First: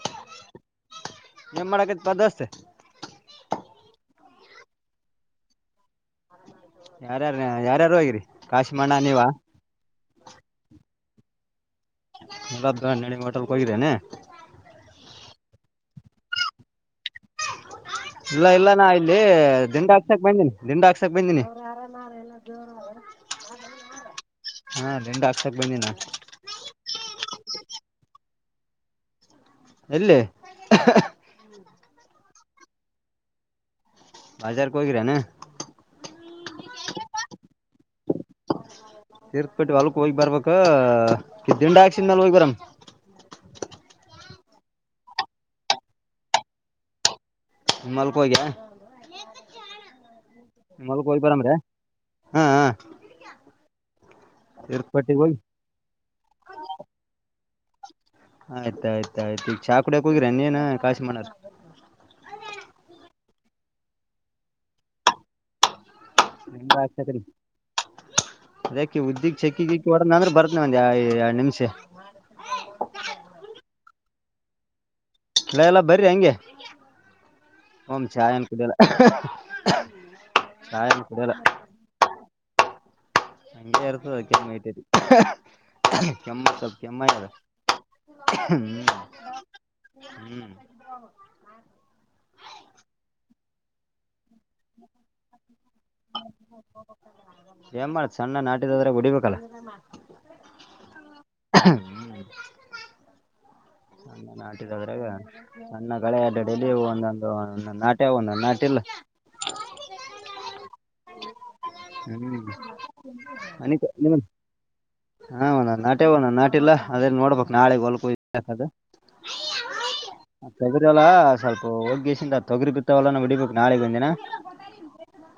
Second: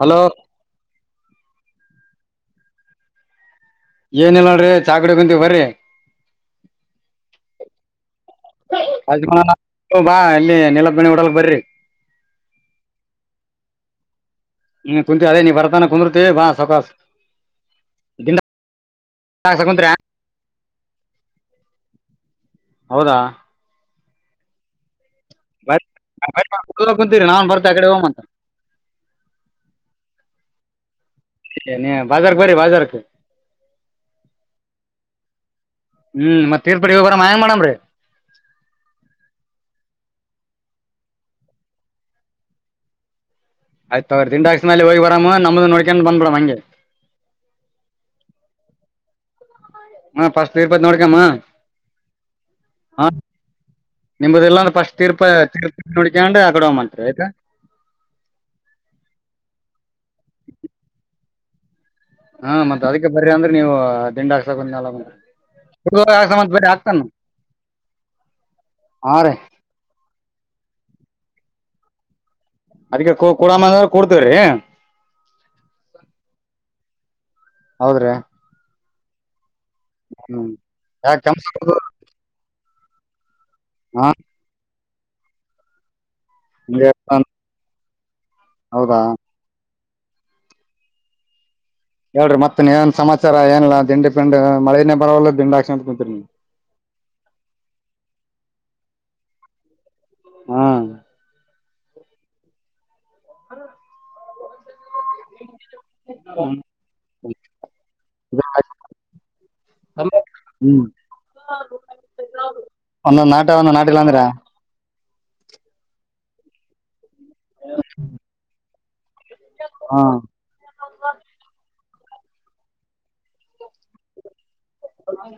Hello ಏನ್ ಮಾಡಾಕ ಸೀರೆ [unintelligible] ಏನ ಇಲ್ಲ ನಡೀ ಚಾಕಡಿ ಕುಂತೀ ಬರ್ರಿ ಯಾರ್ಯಾರ ಯಾರ್ಯಾರು ಹೋಗಿರಿ ಕಾಶಿಮಣ್ಣ ನೀವ ಅ ಬಾ ಎಲ್ಲಿ ನಿಲ [unintelligible] ಓಡಲ್ಕ್ ಬರ್ರರಿ ನಲ್ಲ್ದ ಹಣ್ಣಡಿ ೋಟಲ್ಕ್ ಹೋಗಿದ್ದೇನೆ ಅ ನೀ ಬರ್ತಾನ ಕುಂದರುತ ಭಾ ಸಕಾಸ ಇಲ್ಲ ಇಲ್ಲ ನಾ ಇಲ್ಲಿ ದಿಂಡ ಹಾಕ್ಸಕ್ ಬಂದೀನಿ ದಿಂಡ ಹಾಕ್ಸಕ್ ಬಂದೀನಿ ಹೌದಾ ಹಾ ನಿಂಡ ಬ ಕುಂತೀರಿ ನಾವು ನತ ಕಡೆ ಹ ಮಂತ [unintelligible] ಎಲ್ಲಿ ಬಾಜಾರ್ಕ್ಕೆ ಬರ ಬಾಜಾರ್ಕ್ಕೆ ಬಜಾರ್ ಹೋಗರೆನೆ ಹ್ಮ್ ಮತ್ತ್ ತೀರ್ಪಡಿ ಹಬರ ಮಾಯಂಗ ಮಾಡಮ್ರರಿ ತಿರ್ಕ್ಪಟ್ಟಿ ಅಲ್ಕ್ ಹೋಗಿ ಬರ್ಬಬೇಕ ದಿಂಡ ಹಾಕ್ಸನ್ ಮೇಾಲ ಹೋಗಿ ಬರಾಮ ಆಯ್ತು ತಗೊಳ್ರಿಅವ್ರ ದಿಂಡ್ ಹೋಗಿ ಬರಾಮ ನಮ್ದ ನೋಡ್ಕೊಂಡ ಬಂದ್ ಬಿಡೋಣ ಹಂಗೆ ಮಲ್ಕೋಗ ಹಾ ಫಸ್ಟ್ ತೀರ್ಪತಿ ನೋಡ್ಕಮ್ಮ ಬರಮ್ರೆ ಹಾ ಹಾ ಹ ನಿಮ್ಮಲ್ಲಾಂದ್ರೆ ಫಸ್ಟ್ ತೀರ್ಥಪಟ್ಟಿಗೆ ತೀರ್ಪ ಹೋಗಿ ತೀರ್ಪತಿ ನೋಡ್ಕ್ರೆ ಆಕಡಂತ್ರಿ ಆಯತಾ ಆಯ್ತ ಆಯ್ತ್ತ ಆಯ್ತು ಈ ಚಾ ಕುಡಿಯಕ್ ಹೋಗಿರ ನೀೇನ್ ಕಾಶಿ ಮಾಡೋ ಹ ಹಾ ಮತ್ತ್ ಅದಿಕ್ಕೆ ಬರ ಅಂದ್ರೆ ನೀವು ದಿಂಡ ಹಾಕ್ಸಕಂದ ನಿ ಆತ್ ಅದಾಕ ಹಾ ರೀ ಉದ್ದಿಗ್ ಚೆಕ್ಕಿಿ ಹೊಡ ಅಂದ್ರೆ ಬರ್ತ್ನ ಒಂದ ನಿಮ್ ತ್ತ ಕೊಡ್ತೇವ್ರೀ. ಇಲ್ಲ ಎಲ್ಲ ಬರ್ರಿ ಹಂಗೆ ಹೌದ್ರಿ ಚಾಯ್ ಅನ್ ಕುಡಲ್ಲ ಹ ಹ್ಮ್ ಯಾ ಭಂಗಗೆೇರತ ಮೈಟರಿ ಹ ಕೆಮ್ಮ ಸ ಕೆಮ್ಮ ಹೌದಾ ಹ್ಮ್ ಹೇಳ್ರಿ ಮತ್ತ ಏನ್ ಸಮಾಚಾರ ಏನಲ್ಲ ದಂಡಿ ಮಳೆನೇ ಪರವಾಗಿಲ್ಲ ದಿಂಡಾಕ್ಷಂತ ಕುಂತರಿ ್ರ ಬಿಡಿಬೇಕಲ್ಲ ಹಾ ಹ್ಮ ಅ ಹಾ ದ್ರಾಗ ನಣ್ಣ ಗಳೆ ಅಡ್ಡಡಲ್ಲಿ ಒಂದೊಂದು ಒ ನಾಟ್ಯ ಒಂದ ನಾಟ ಇಲ್ಲ. ಹ್ಮ್ ಹ್ಮ್ ಒಂದೊಂದ್ ನಾಟ ಒಂದ್ ನಿ ನಾಟಿಲ್ಲ ಅಂದ್ರ ಹಣ ನಾಟೆ ಹಣ ನಾಟ ಟಲ ಅದೇ ನೋಡ್ಬೇಕಕ್ ನಾಳೆ ಹ ಹೊಲ್ಕದು ಹಾ ತಗರಿ ಅಲ್ಲ ಸ್ವಲ್ಪ ಒ ಿಂದ ತೊಗರಿ ಬಿತ್ತವಲ್ಲ ನ ಬಿಡಿಬೇಕು ನಾಳೆಗೆ ಒಂದಿನ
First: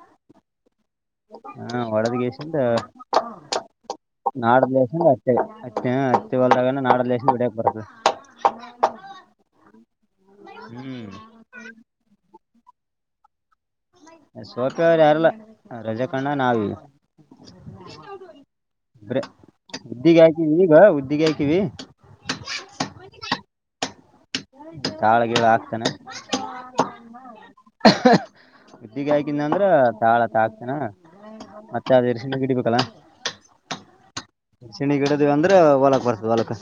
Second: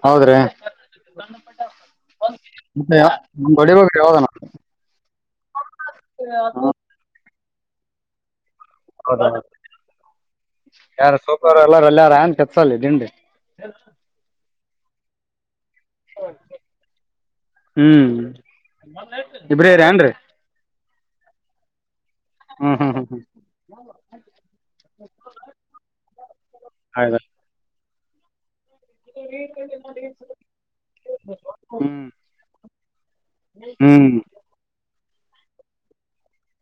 ಹೌದ್ರೀ, ಹಾ ಒಡದ್ಗಸಂದ ಹೊಡಿಬೇಕ್ರಿ ಯಾವ್ದನ ನಾಡೇಶಂದ ಅಟ್ಟೆ ಅಟ್ಟೆ ಅತ್ತೆ ಹೊಲ್ದಾಗ ನಾಡಸ ಬಿಡ ಬ ಹೌದ, ಹ್ಮ್ ಯಾರು ಸೂಪರ್ ಎಲ್ಲಾರ ಎಲ್ಲಾರು ಅನ್ ಸಲ ದಿಂಡೆ [unintelligible] ಸರ್ ಯಾರಿಲ್ಲ ರಜಾಕಣ ನಾವಿಲ್ಲ ಹ್ಮ್ ಸರಿ ಇಬ್ರೇ ಇರಿ ಏನ್ರಿ ಈಗ ಅಕಿಗೆ ಈಗ ಗೇಳ್ತೀವಿ ಹ್ಮ್ ಹ್ಮ್ ಹ್ಮ್ ಹ್ಮ್ ತಾಳ ಗಿಳ ಆಗ್ತಾನೆ ಹೌದಾ ಹ [unintelligible] ಈಗೆ ಹಾಕಿದೆ ಅಂದ್ರ ತಾಳತ್ತ ಹಾಕ್ತೇನಾ ಮತ್ತೆ ಹ್ಮ್ ಅದ ಎರ್ಸಿಂಡಿ ಗಿಡಿಬೇಕಲ್ಲ ಹ್ಮ್ ಸಿಣಿ ಗಿಡದ ಅಂದ್ರೆ ಹೊಲಕ್ ಬರ್ತದೆ ಹೊಲಕ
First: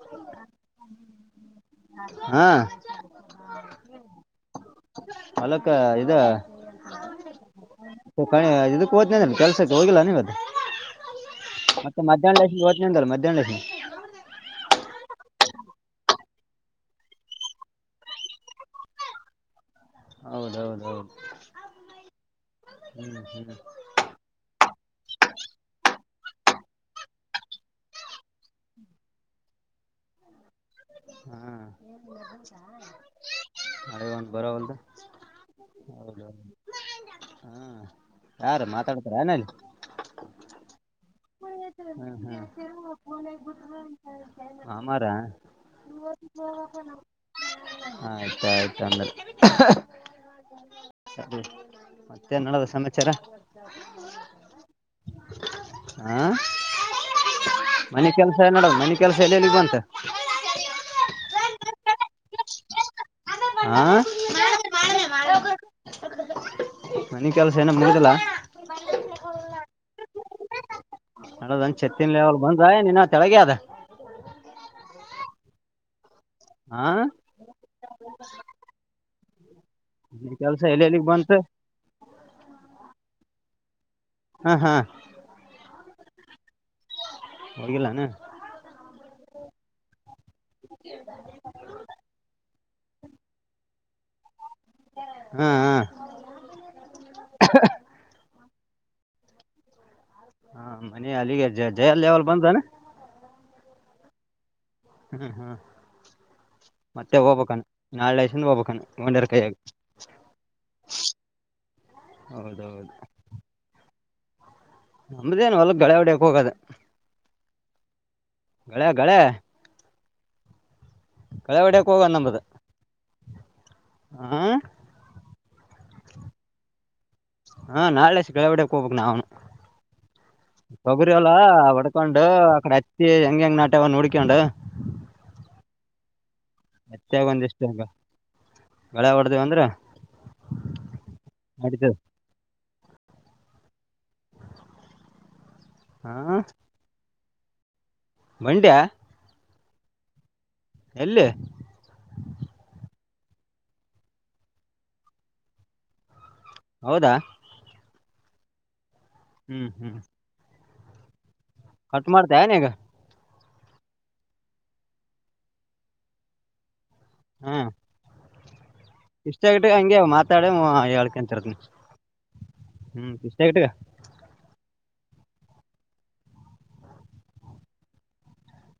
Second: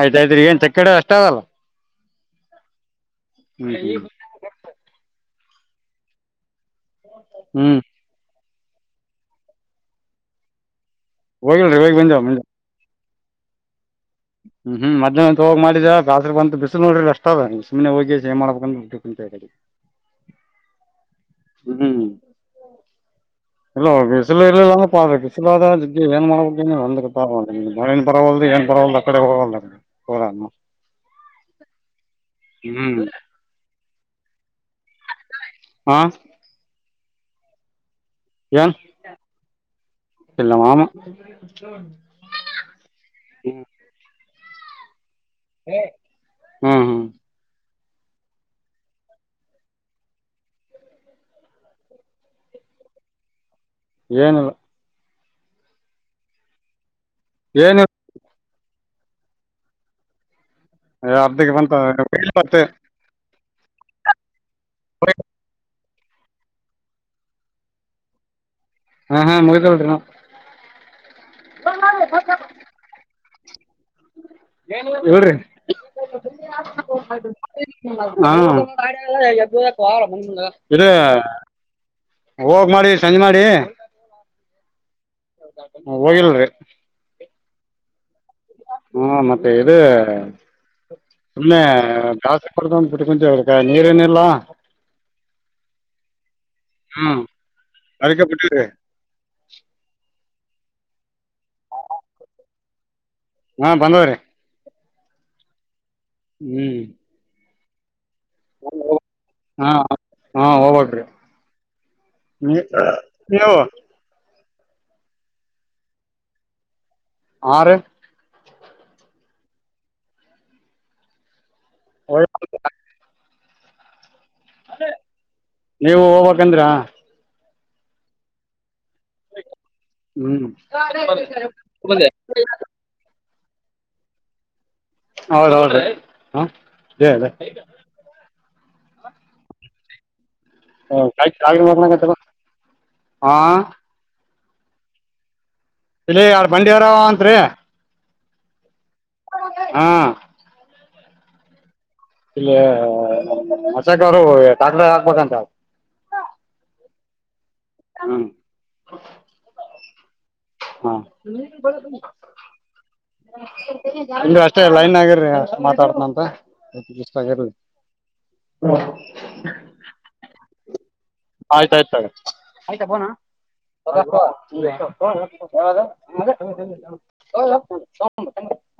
ಆಯ್ತಾಯ್ತ್್ರಿ ಏನ್ ತಕ್ಕಡ ಅಷ್ಟದಲ್ಲ ಹಾ [unintelligible] ಹೊಲಕ್ಕ ಇದು [unintelligible] ಹ್ಮ್ ಕ ಇದಕ್ಕೆ ಹೋತೇನ ಅಂದೆಲ್ಲ ಕೆಲ್ಸಕ್ಕೆ ಹೋಗಿಲ್ಲ ಏನ್ ಇವತ್ ಹೋಗಿಲ್ರಿ ಹೋಗಿ ಮತ್ತೆ ಬಂದೇವ್ ಮುಂಜಾನೆ ಮಧ್ಯಾಹ್ನ ಮೇಲೆ ಹೋಗ್ತೇನಿ ಅಂದೆಲ್ಲ [unintelligible] ಎಲ್ಲಿದ [unintelligible] ಹ್ಮ್ ಹ್ಮ್ ಮದ್ನ ಒ ಹೋಗ್ ಮಾಡಿದ ರಾತ್ರಿ ಬಂದೆ ಬಿಸಲ ನೋಡ್ರಿ ಎಷ್ಟದ ಸುಮ್ಮನೆ ಹೋಗಿ ಕಸಿ ಏನ್ ಮಾಡ್ಬೇಕಂದ ಬಿಟ್ಟ ಕುಂತ ಹೌದೌದೌದು ಹ್ಮ್ ಹ್ಮ್ ಹ್ಮ್ ಎಲ್ಲ ಹೋಗಿ ಬಿಸಲ ಎಲ್ಲಾ [unintelligible] ್ರಬಿಸಿಲಾದ ಏನ್ ಮಾಡಬೇಕೆನ್ ಒಂದ್ ಗೊತ್ತಾಗವತ್ ಮಳಿನು ಬರ್ವಾಲ್ತ್ ಏನು ಬರ್ವಾಲ್ತ್ ಪೂರಾ ಹಾ ಹ್ಮ್ಮ್ ಮಳೆ ಒಂದ್ ಬರವಲ್ದು ಹಾ ಹೌದೌದು ಹಾ ಯಾರು ಏನ್ ಮಾತಾಡ್ತಾರೆನ್ ಇಲ್ಲಿ ಹ [unintelligible] ಬುಂತ [unintelligible] ಆಮಾರಾ ಹ್ಮ್ ಹ್ಮ್ ಆಯ್ತ ಆಯ್ತು ಅಂದ್ರ ಸರಿ ಮತ್ತೇನ್ಡದಾದ ಸಮಾಚಾರ ಏನಿಲ್ಲ ಸ [unintelligible] ಹ [unintelligible] ಏನ ಮನೆ ಕೆಲಸ ನಡುವ ಮನ ಕೆಲಸ ಎಲ್ಲ ಎಲ್ಲಿಗ್ ಬಂತ [unintelligible] [inaudible] ಅರ್ಧಕ್ಕೆ ಬಂತ ಯಾಕ್ [inaudible] ಹ ವ [inaudible] [inaudible] ಮನೆ ಕೆಲ್ಸ ಇನ್ನ ಮುಗ್ದಿಲ್ಲ ಹಾ ಹಾ ಮುಗಿತು ಹಲ [unintelligible] ನಣದಂಗ್ ಚತ್ತನ್ ೇವಲ್ ಬಂದ ನೀ ಕೆಳಗೆ ಅದ ಹೇಳ್ರೀ [inaudible] ಹಾ ಹಾ ಹ ಬು ಮನಿ ಕೆಲ್ಸ ಇ ಎಲ್ಲೆಲ್ಲಿಗ್ ಬಂತ ಹೋಗ್ ಮಾಡಿ ಸಂಜೆ ಮಾಡಿ, ಹ್ಮ ಹ್ಮ್ ಹಾ ಹೋಗಿಲ್ರಿ, ಹಗಲ್ಲಾನ ಹಾ ಮತ್ತೆ ಇದು, ಇಲ್ಲ ದಾಸಪಡದ ಬಿಟ್ಟ ಕೊಂಚ ಅವಾಯ ನೀರೇನಿಲ್ಲ. ಹಾ ಹಾ ಹ್ಮ್ ಅಕ್ಕೆ ಬಟ್ಟ [inaudible] ಹಾ ಮನ ಅಲ್ಲಿಗೆ ಜ ಜಯಲ್ೇವಲ್ ಬಂದಾನ ಹಾ ಬಂದವ್ರೀ, ಹ್ಮ್ ಹ್ಮ್ ಮತ್ತೆ ಹೋಗ್ಬೇಕಾನ. ನಾಳೆಐಸನ್ ಹೋಗ್ಕಣು ಹಂಡರ್ ಕೈಯಗ ಹಾ ಹಾ ಹೋಗ್ಬೇಕ್ರಿ ನೀ ಹೌದೌದು ನೀವು ನಮದೇನು ಒಲ್ಲ ಳೆ ಹೊಡಿಯಕ್ ಹೋಗದ ಆರು ಗಳೆ ಗಳೆ ಕಳವಡಕ್ಕೆ ಹೋಗ ನಮ್ಮದ, ಆಾ ನೀವು ಹೋಗ್ಕ್ಂದ್ರ, ಹಾ ನಾಳೆ ಸಿಳಾವಡೆ ಕಪಕ್ಕೆ ನವುನು ಹ್ಮ್ ಕೊಗರಿಲ್ಲ ಒಡಕೊಂಡು ಅಕಡೆ ಹಚ್ಚಿ, ಹಂಗಗೆಂಗ ನ ಆಟೆ ಒ ನೋಡಿಕೊಂಡೆ, ಹೌದ ಹೌದ್ರೀ, ಅಚ್ಚಾಗ ಒಂದಿಷ್ಟು ಹಂಗ ಬೆಳೆ ಹೊಡ್ದೇವ ಅಂದ್ರೆ. ಹ ಕಾಯ ಆ ಹಾ ಇಲ್ಲಿ ಎ ಬಂಡಿಯವರುಂತ ತ್ರ ಮಂಡ್ಯ ಹಾ ಎಲ್ಲಿ ಇಲ್ಲಿ ಮಚಕ ಅವರುಟಾಕ್ಲೆ ಹಾಕ್ಬೇಕಂತ ಹೌದಾ ಹ್ಮ್ ಹ್ಮ್ ಹ್ಮ್ ಹಾ ನೀ ಬ ಕಟ್ ಮಾಡ್ತಾ ಏನಾಗ ಇ ಅಷ್ಟೇ ಲೈನ್ ಆಗೇರಿ ಅಷ್ಟ ಮಾತಾಡ್ತನಂತ ಸಗಲ್ಲ ಹಾ ಇಷ್ಟ ಆಗಟ್ಟೆ ಹಂಗೆ ಮಾತಾಡ ಹಳ್ ಆಯ್ತಾಯಯ್ತ ಆತ ಆಯ್ತಾ ಬೋಣ ಇಷ್ಟ ಇಟ್ಟ ಹ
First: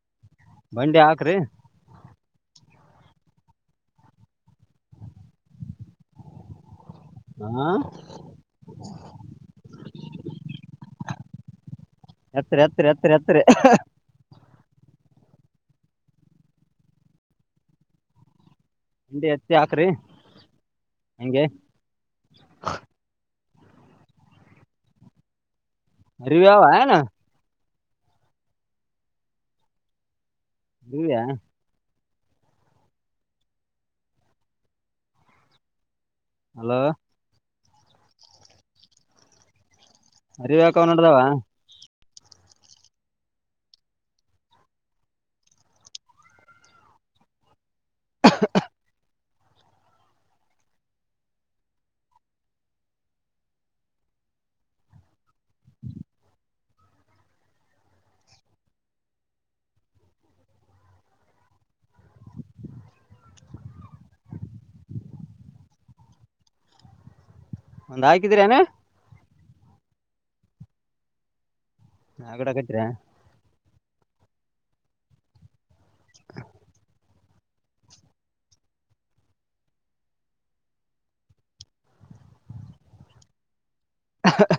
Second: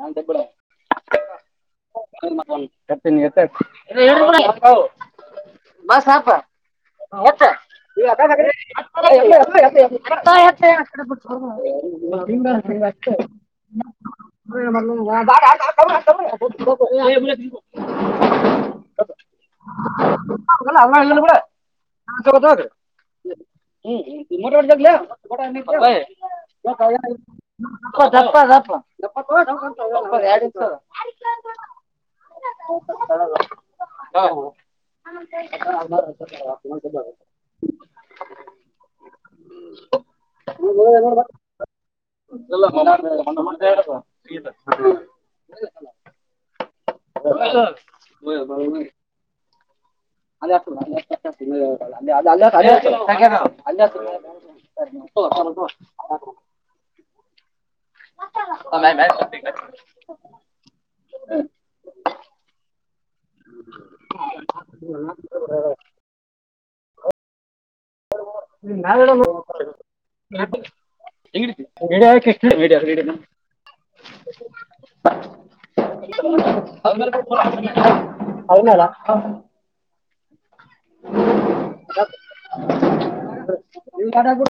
ನಡ ಬಂಡಿ ಹಾಕ್ರಿ ತೀನ ಹಾ ಮಾಪ ಎತ್ತರ ಎತ್ತರ ಎತ್ತರ ಎತ್ತರ ಹ್ಮ್ಮ್. ಮ ಬ ಲ್ಲ ಅ ಇ ಹಿಂಡಿ ಹತ್ತಿ ಹಾಕ್ರಿ ಕೂಡ ಹಾ ಹಂಗೆ ಚಲ್ರೀ ಹ್ಮ್ ಒರ್ ಜಾಗಗ್ಲಾ ಅರಿವಿ ಅವ ಕ ಏನ ತಪ್ಪ ತಪ್ಪ ತಪ್ಪ ದಿವ್ಯಾ ಹ ಹಲೋ ತು ಹ್ಮ ಅರಿವಕ ಅವ ನೋಡ್ದಾವ ಹ್ಮ್ಮ್. ಹ ಅಭಾವ ಅ ಹ್ಮ ಒಂದ್ ಹಾಕಿದೀರ ನೆ ಹೆಂಗಿಡೀತಿ ಆಗಡಕತ್ತಿರ ವೀಡಿಯೋೀಡಿಯೀಡಿಯ [inaudible] ಹೌ [unintelligible] ಹೌನಡ [unintelligible] [unintelligible] ಇ ರ [inaudible]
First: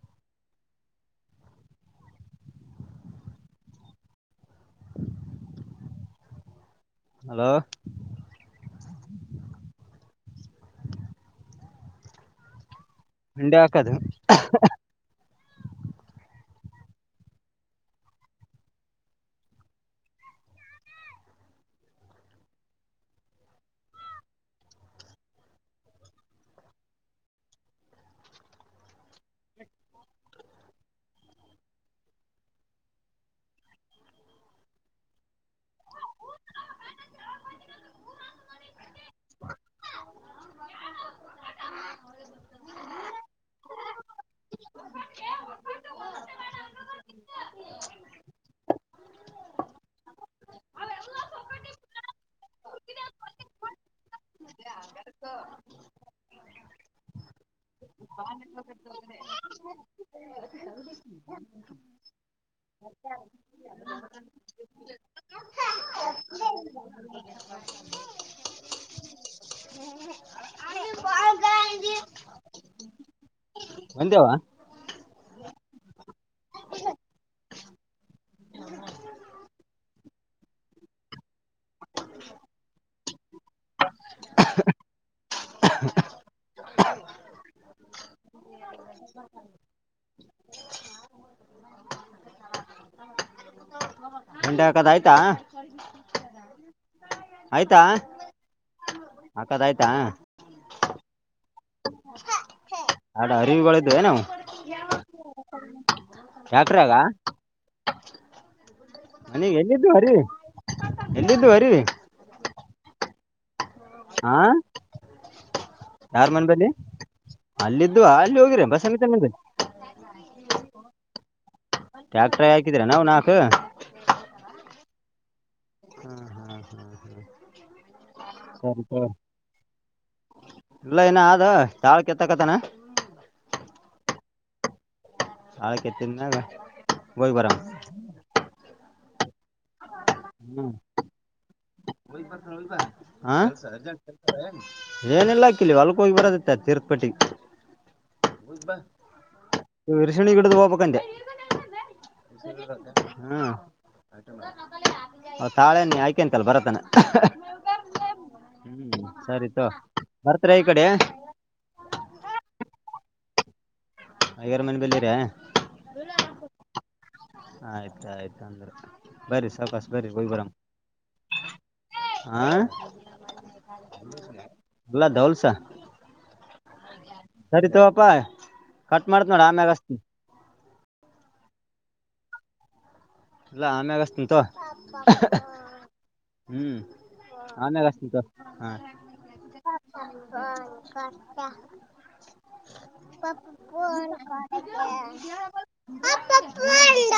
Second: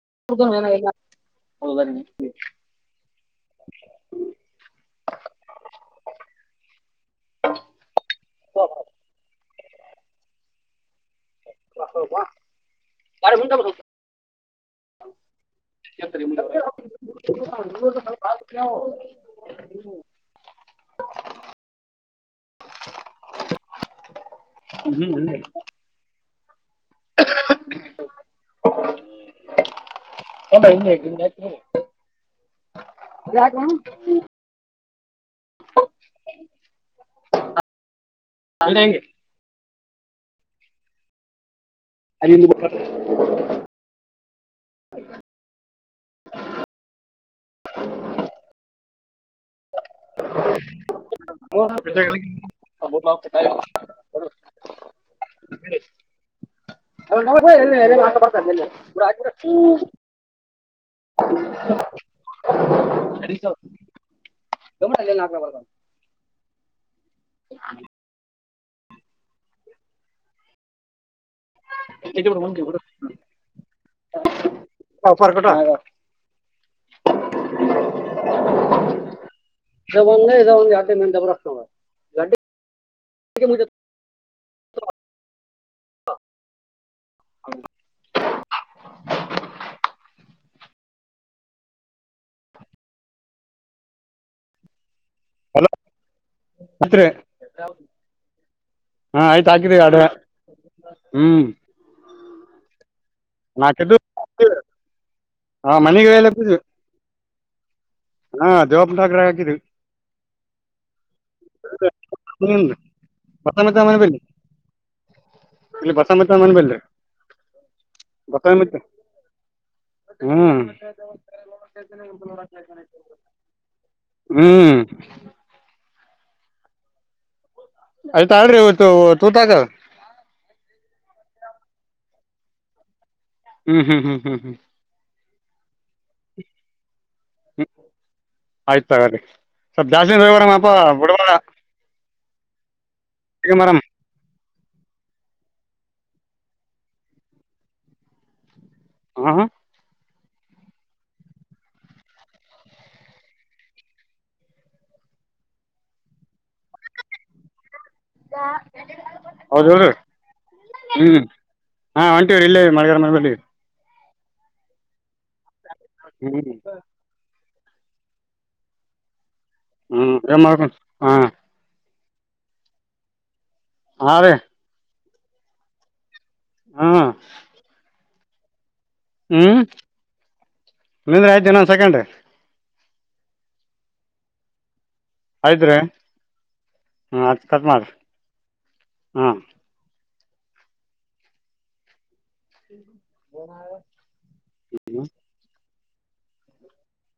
[unintelligible] ಹಲೋ ಹ [unintelligible] [unintelligible] ಹಂಡೆ ಹಾಕದು [unintelligible] ಹ್ಮ ಹ [inaudible] [inaudible] ಗೆ [unintelligible] [unintelligible] [unintelligible] [unintelligible] [unintelligible] ಹಬತ [unintelligible] [inaudible] [inaudible] [unintelligible] ಹ [inaudible] [unintelligible] [unintelligible] [unintelligible] ಒಂತೇವಾ [unintelligible] [unintelligible] ಹ ಮಂಟೆ ಕದ್ತ್ [unintelligible] [unintelligible] ಹ್ಮ [inaudible] ಹತ್ರಿ ಹಾ ಆಯ್ತು ಹಾಕದ್ ಹಾಕಿದ ಆಯ್ತಾ ಆಡು ಹ್ಮ್ ಎರಡು ನಾಕ ಅರಿವಿಗಳಿದ್ವು ಏನವು ಹ ಮನೆಗೆ ಎಲ್ಲ ಪೂಜವಿ ಹಾ ನನಗೆ ಹಾಕಿದ್ವಿ ಎಲ್ಲಿದ್ದು ಅರಿ ದ್ದ ಅರಿ ಹ. ಹಾ ಇಲ್ಲಿ ಬಸಮತ ಯಾರ್ ಮನೆ ಮನ್ಬಲ್ಲಿಿ ಬಲ್ರಿ ಅಲ್ಲಿದ್ದುವ ಅಲ್ಲಿ ಹೋಗಿರ ಬಸಮತ ಮ. ಹ್ಮ್. ಟ್ಯಾಕ್ಟ್ರಾಗ ಹಾಕಿದ್ರೆ ನಾವು ನಾಲ್ಕು ಹ್ಮ್. ಆಯ್ತಾ್ರಿ ಸರಿ ಇವತ್ತು ತಗೋ ತೂತಾಗ. ಇಲ್ಲ ಏನ ಆದ ತಾಳ್ ಕೆತ್ತಕತನಾ. ಹ್ಮ್ ಹ್ಮ್ ಹ್ಮ್ ಹ್ಮ್ ಹ್ಮ್. ಆಯ್ತ. ಕೆತ್ತಿನಿನ ಬಹ ಬರ. ಸಗೀ. ಹ್ಮ್ ಹತ. ಮಾರಮ್ಮ ಏನಲ್ಲ ಹಾಕಿಲಿ ಹೊಲ್ಕ್ ಹೋಗಿ ಬರದತ್ತ ತೀರ್ಥಪಟ್ಟಿ. ಬೂ್ವಾಾ. ಹಾ ಹ ಬಿರ್ಶಣಿ ಗಿಡ್ದು ಹೋಗಬಕಂಡೆ ಹ್ಮ ತಾಳೆ್ಣ ಆಯ್ಕೆಂತಲ್ಲ ಬರತಾನ ಹೌದ ಬರ್ತೀರಾ ಈ ಕಡೆ ಹ್ಮ್ ಹಾ ಒಂಟಿಯ ಇಲ್ಲ ಮಗ ಿ ಹಐಗಾರ ಮನೆ ಬಲ್ಲಿರ ಹ್ಮ್. ಆಯ್ತ ಆಯ್ತ ಅಂದ್ರೆ. ಬರ್ರಿ ಸಾವ್ಕಾಸ ಹ್ಮ್ ಏ ಮಾಡ್ಕ ಹಾ. ಆಾ. ಹಾ ರೇ. ಅಲ್ಲ ದೌಲ್ಸ. ಹಾ. ಸರಿತವಪ್ಪಾ. ಕಟ್ ಮಾಡ್ತ್ ನೋಡ ಆಮ್ಯಾಗಷ್ಟತಿ. ನಿಂದ್ರೆ ಆಯ್ತು ನಂದನ್ ಸಾಕಂಡೆ. ಇಲ್ಲ ಆಮೆಗಸ್ತ ತ. ಆಯ್ತ್ರಿ ಹ್ಮ್ ಹ್ಮ್ ಆಯ್ತ್ ಕಟ್ ಮಾಡ್ರಿ ಆಮ್ಯಾಗಸ್ತಿತ್ತು ಹಾ. ಹಾಂ ಹತಾ. ಪಪ. ಅಕ್ಕಲ್ಲ.